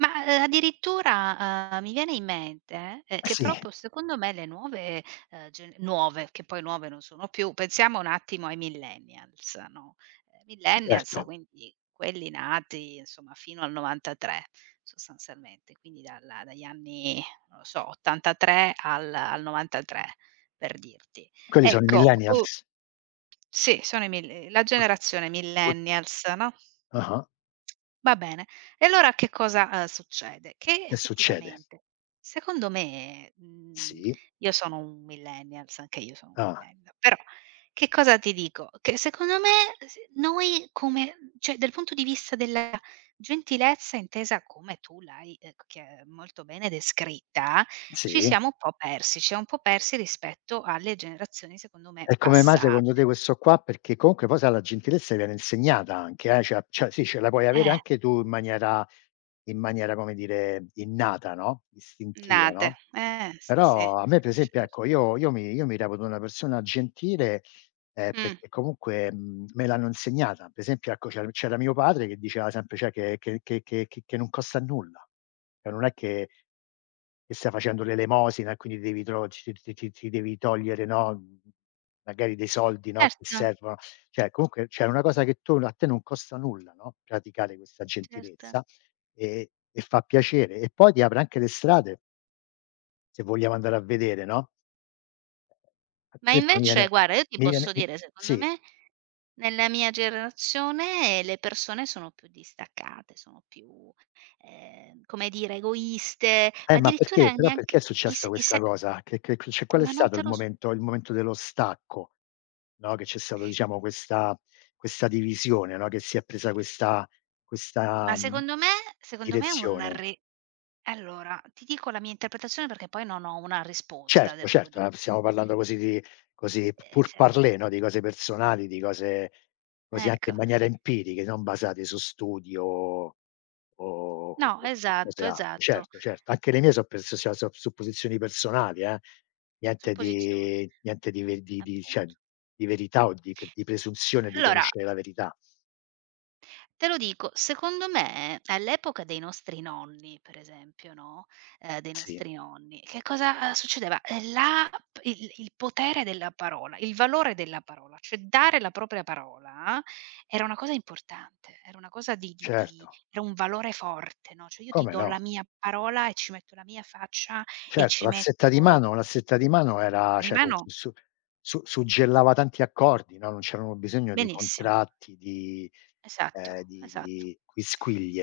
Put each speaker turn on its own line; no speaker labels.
Ma, ehm, addirittura, uhm, mi viene in mente, ehm,
E
che però
sì.
poi secondo me le nuove, ehm, ge nuove, che poi nuove non sono più, pensiamo un attimo ai Millennials, no: Millennials,
Certo.
quindi quelli nati insomma fino al '93 sostanzialmente, quindi dalla dagli anni, non lo so, '83 al al '93 per dirti.
Quelli sono i
Ecco, u
millennials?
Sì, sono i mill ehm, la generazione
[unintelligible]
Millennials, no.
Ah-ah.
Va bene. E allora che cosa, uhm, succede: che
Che succede?
effettivamente, secondo me, mhmm
Sì.
io sono un Millennials anche io sono un
Ah.
Millennial, però che cosa ti dico: che secondo me s noi come mhmm, cioè dal punto di vista della gentilezza intesa come tu l'hai, ehm, c chi ehm, molto bene descritta, ci
Sì.
siamo un po' persi. Ci siamo un po' persi rispetto alle generazioni secondo me
E come mai secondo
passate.
te questo qua? Perché comunque poi, sai, la gentilezza viene insegnata anche, eh, cioè- cioè sì, ce la
E
puoi avere
e!
anche tu in maniera in maniera, come dire, innata, no, istintiva,
Nate,
no;
eh, sì sì.
però a me per esempio, ecco,
Certo.
io io mi io mi reputo una persona gentile, ehm,
Mh.
perché comunque, mhmm, me l'hanno insegnata. Per esempio, ecco, c'er c'era mio padre che diceva sempre, cioè che che che che che che non costa nulla. Cioè non è che che stai facendo l'elemosina e quindi devi tro ci ci ci ci ci devi togliere, no, mhmm, magari dei soldi, no, che
Erto.
servono. Cioè, comunque c'è una cosa che tu a te non costa nulla, no, praticare questa
Certo.
gentilezza, ehm, e fa piacere. E poi ti apre anche le strade se vogliamo andare a vedere, no. A
Ma
te conviene
invece guarda, io ti
mi viene,
posso
mi
dire, secondo
sì.
me, nella mia generazione le persone sono più distaccate, sono più, ehm, come dire, egoiste,
Eh,
ma
ma perché?
addirittura
Però
neanche
perché è
i
successa
s i
questa
se
cosa? Che che che cioè qual è
Ma non
stato il
te lo s
momento il momento dello stacco, no, che c'è stato diciamo questa questa divisione, no, che si è presa questa questa,
Ma
mhmm,
secondo me secondo me è un
direzione?
re allora, ti dico la mia interpretazione, perché poi non ho una risposta,
Certo,
devo
certo, no,
dirti.
stiamo parlando così di così p
Ehm, certo.
pourparlers, no, di cose personali, di cose così anche in
Ecco.
maniera empiriche, non basate su studi o o o o
No,
o cose
esatto,
alte.
esatto.
Certo, certo, anche le mie so' perso sia sop supposizioni personali, eh. Niente
Supposizion
di niente ve di di di cioè
Appunto.
di verità, o di che di presunzione di
Allora
conoscere la verità.
te lo dico: secondo me all'epoca dei nostri nonni, per esempio, no, ehm dei
Sì.
nostri nonni, che cosa succedeva: ehm, la p il il potere della parola il valore della parola, cioè dare la propria parola era una cosa importante, era una cosa di di di
Certo.
era un valore forte, no. Cioè io ti
Come
do
no.
la mia parola e ci metto la mia faccia e
Certo,
ci
la stretta di
metto
mano. La stretta di mano era cioè
Prima,
con
no.
su sup su suggellava tanti accordi, no. Non c'erano bisogno di
Benissimo.
contratti, di ehm,
Esatto,
di
esatto.
di quisquilie.